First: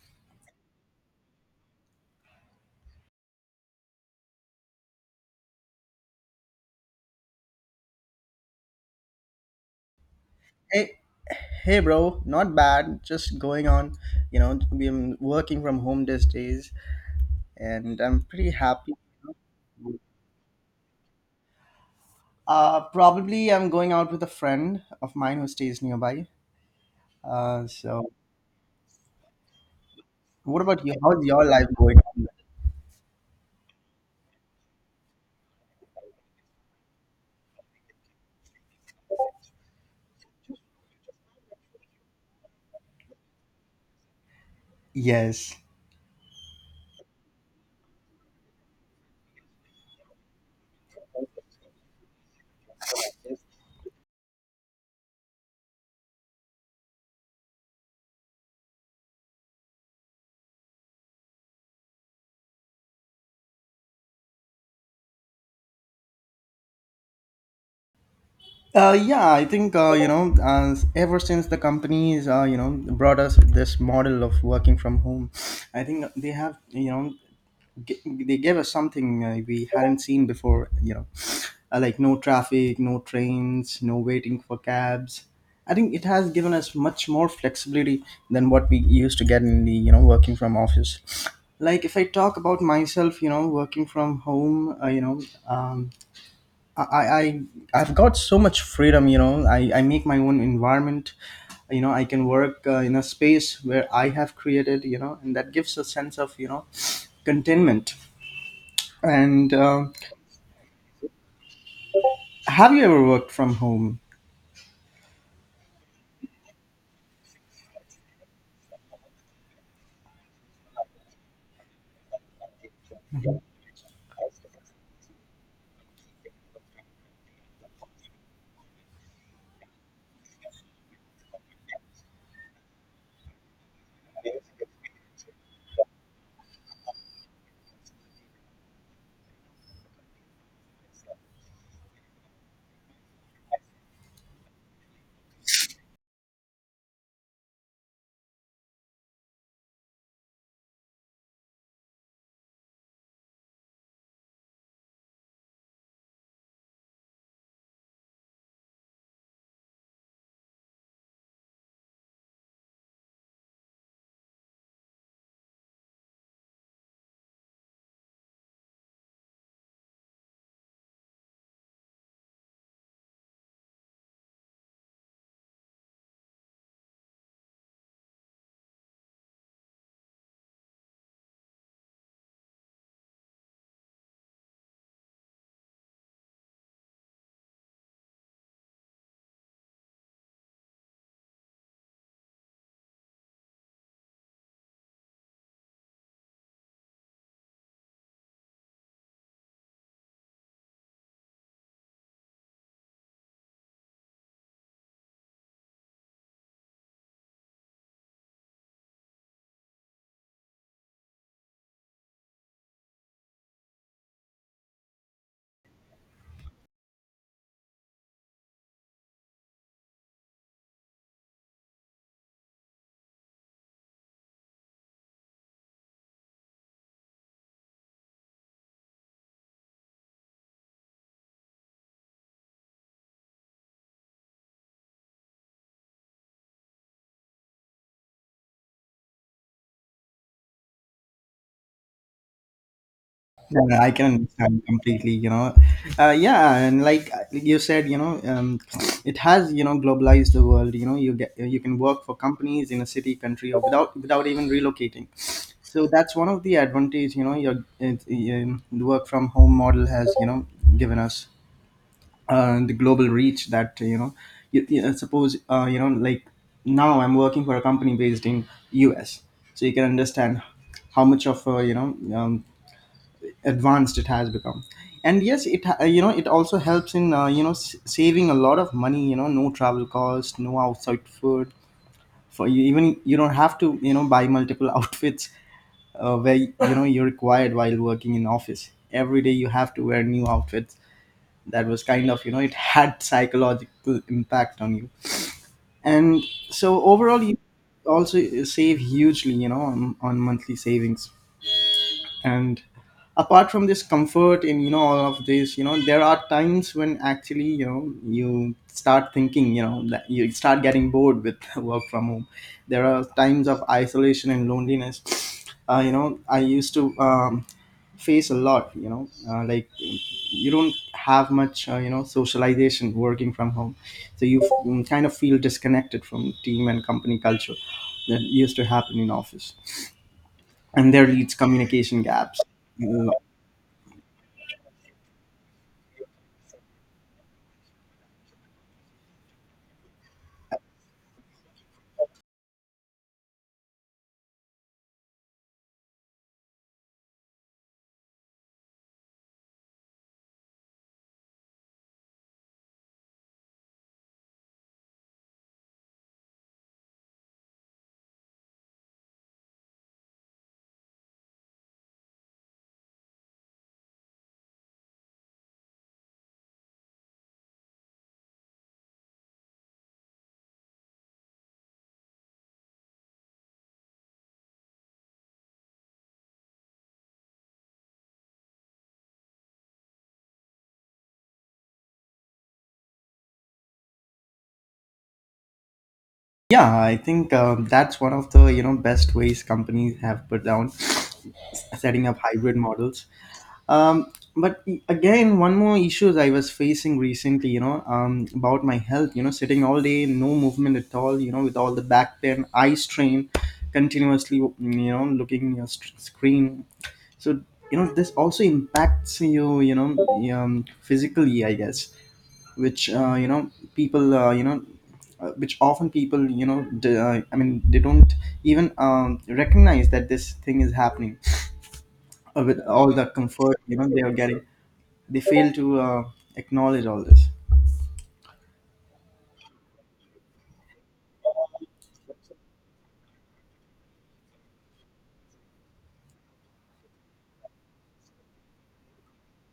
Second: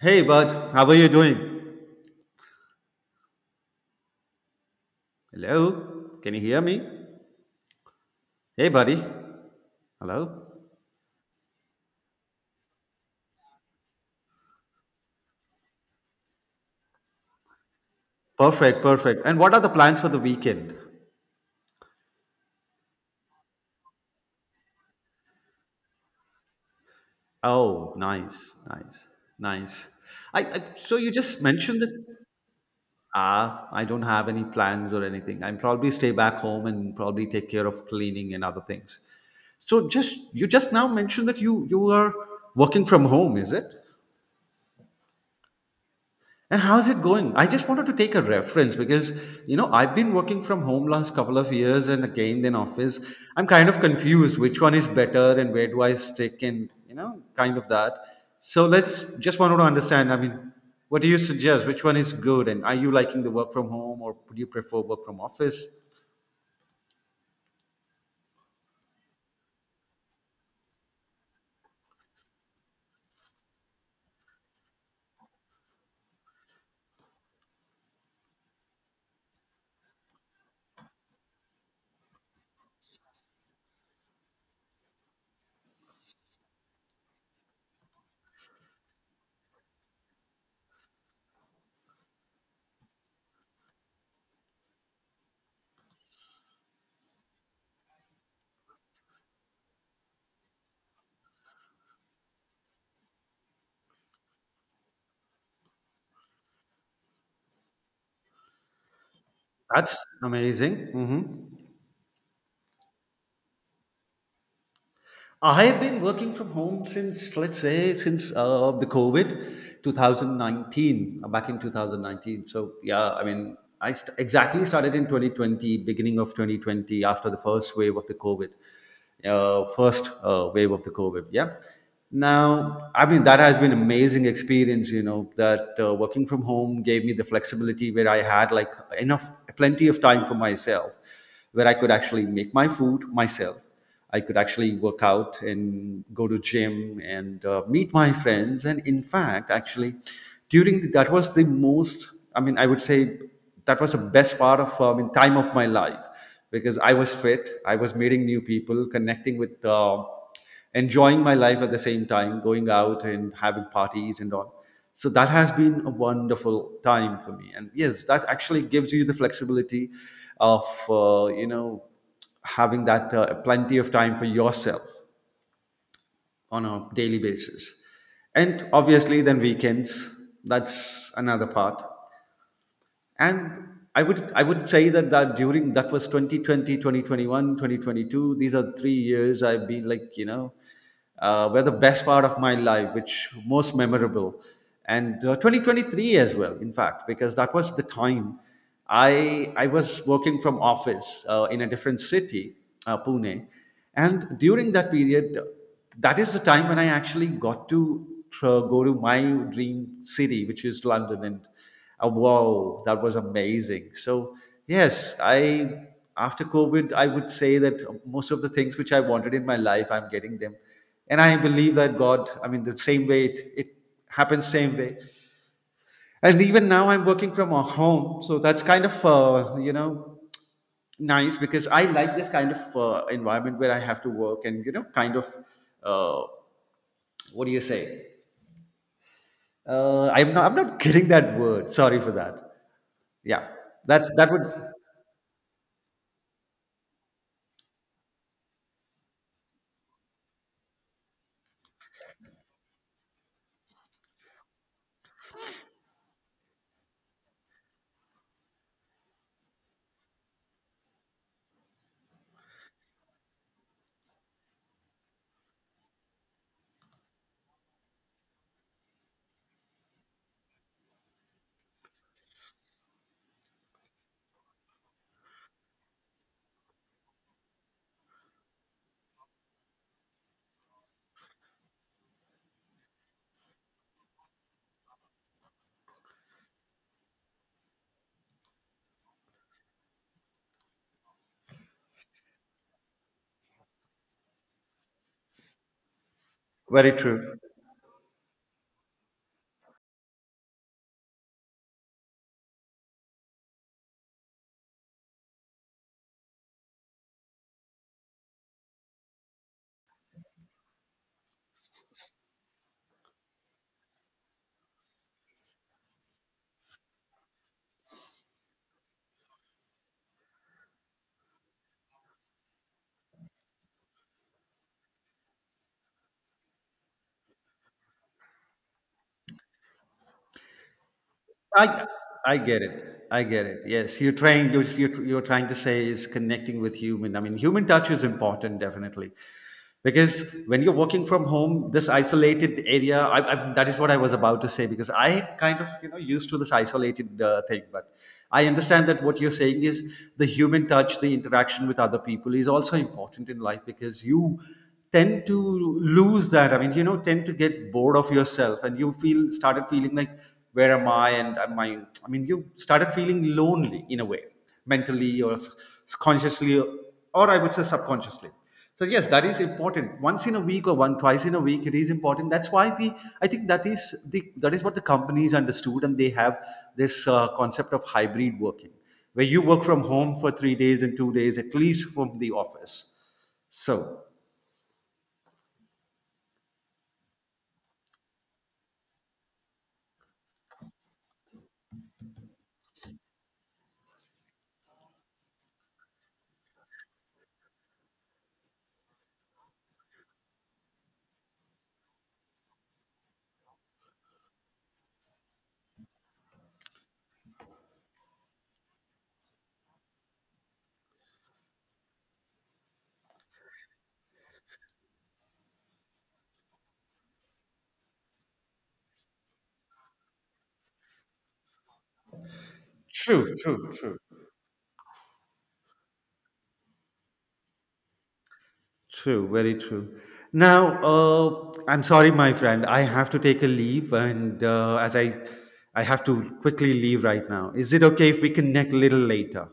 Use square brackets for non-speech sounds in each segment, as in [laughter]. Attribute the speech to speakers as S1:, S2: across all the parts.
S1: Hey, bud, how are you doing? Hello, can you hear me? Hey, buddy. Hello.
S2: Hey, hey, bro, not bad. Just going on. You know, I'm working from home these days, and I'm pretty
S1: Perfect,
S2: happy.
S1: perfect. And what are the plans for the weekend?
S2: Probably I'm going out with a friend of mine who stays nearby. Uh,
S1: Oh,
S2: so
S1: nice, nice, nice.
S2: what
S1: I
S2: about you?
S1: so you
S2: How's
S1: just
S2: your life
S1: mentioned that.
S2: going on?
S1: Ah, I don't have any plans or anything. I'm probably stay back home and probably take care of cleaning and other things. So just you just now mentioned that you are working from home, is it?
S2: Yes.
S1: And how's it going? I just wanted to take a reference because I've been working from home last couple of years and again then office. I'm kind of confused which one is better and where do I stick and kind of that. So let's just wanted to understand. I mean, what do you suggest? Which one is good? And are you liking the work from home or would you prefer work from office?
S2: Yeah, I think you know, ever since the companies you know brought us this model of working from home, I think they have you know they gave us something we hadn't seen before. You know, like no traffic, no trains, no waiting for cabs. I think it has given us much more flexibility than what we used to get in the you know working from office. Like if I talk about myself, you know, working from home, you know, um, I I've got so much freedom. You know, I make my own environment. You know, I can work in a space where I have created. You know, and that gives a sense of you know contentment. And
S1: That's amazing. Hmm.
S2: have you ever worked from home?
S1: I have been working from home since, let's say, since the COVID, 2019, back in 2019. So yeah, I mean, exactly started in 2020, beginning of 2020, after the first wave of the COVID, first wave of the COVID. Yeah. Now, I mean, that has been amazing experience. You know that working from home gave me the flexibility where I had like enough, plenty of time for myself, where I could actually make my food myself. I could actually work out and go to gym and meet my friends. And in fact, actually, that was the most. I mean, I would say that was the best part of in time of my life because I was fit. I was meeting new people, connecting with. Enjoying my life at the same time, going out and having parties and all. So that has been a wonderful time for me. And yes, that actually gives you the flexibility of having that plenty of time for yourself on a daily basis. And obviously, then weekends, that's another part, and I would say that during that was 2020, 2021, 2022, these are 3 years I've been, like, were the best part of my life, which most memorable. And 2023 as well, in fact, because that was the time I was working from office, in a different city, Pune. And during that period, that is the time when I actually got to go to my dream city, which is London. And wow, that was amazing. So yes, I after COVID, I would say that most of the things which I wanted in my life, I'm getting them, and I believe that God. I mean, the same way it happens, same way. And even now, I'm working from a home, so that's kind of nice because I like this kind of environment where I have to work, and kind of uh, what do you say? I'm not [laughs] getting that word. Sorry for that. Yeah,
S2: Yeah, I can
S1: that would.
S2: understand completely, you know. Yeah, and like you said, you know, it has, you know, globalized the world. You know, you can work for companies in a city, country, or without even relocating. So that's one of the advantage, you know, the work from home model has, you know, given us the global reach that you know. You suppose you know, like now I'm working for a company based in US, so you can understand how much of a you know advanced it has become. And yes it you know it also helps in you know saving a lot of money, you know, no travel cost, no outside food for you. Even you don't have to you know buy multiple [laughs] outfits where you know you're required. While working in office every day you have to wear new outfits. That was kind of you know it had psychological impact on you. And so
S1: Very
S2: overall you
S1: true.
S2: also save hugely you know on monthly savings. And apart from this comfort in you know all of this, you know, there are times when actually you know you start thinking you know that you start getting bored with [laughs] work from home. There are times of isolation and loneliness. You know, I used to face a lot, you know, like you don't have much you know socialization working from home. So you kind of feel disconnected from team and company culture that used to happen in office, and there leads
S1: I
S2: communication
S1: I
S2: gaps.
S1: get it.
S2: Uh,
S1: I get it. Yes, you're trying. You're trying to say is connecting with human. I mean, human touch is important, definitely, because when you're working from home, this isolated area. I that is what I was about to say because I kind of used to this isolated thing, but I understand that what you're saying is the human touch, the interaction with other people is also important in life because you tend to lose that. I mean, tend to get bored of yourself, and you feel started feeling like where am I, and am I. I mean, you started feeling lonely in a way, mentally or consciously, or I would say subconsciously. So yes, that is important. Once in a week or one twice in a week it is important. That's why the I think that is what the companies understood, and they have this concept of hybrid working, where you work from home for 3 days and 2 days at least from the office, so.
S2: yeah, I think that's one of the you know best ways companies have put down [sniffs] setting up hybrid models. But again, one more issues I was facing recently, you know, about my health. You know, sitting all day, no movement at all. You know, with all the back pain, eye strain, continuously, you know, looking your screen. So you know, this also impacts you, you know, physically, I guess, which you know people uh, you know which often people you know I mean they don't even recognize that this thing is happening. With all the
S1: True,
S2: comfort
S1: true,
S2: you know
S1: true.
S2: they are getting, they fail to acknowledge all this.
S1: True, very true. Now, I'm sorry, my friend. I have to take a leave, and as I have to quickly leave right now. Is it okay if we connect a little later?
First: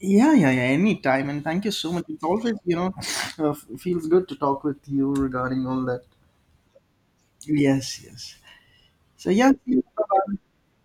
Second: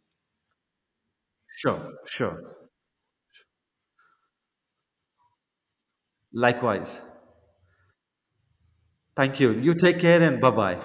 S2: Yeah, yeah, yeah, anytime, and thank you so
S1: Sure,
S2: much. It's always
S1: sure.
S2: you know uh, feels good to talk with you regarding all that.
S1: Likewise.
S2: Yes, yes. So
S1: Thank
S2: yeah.
S1: you. You take care and bye bye.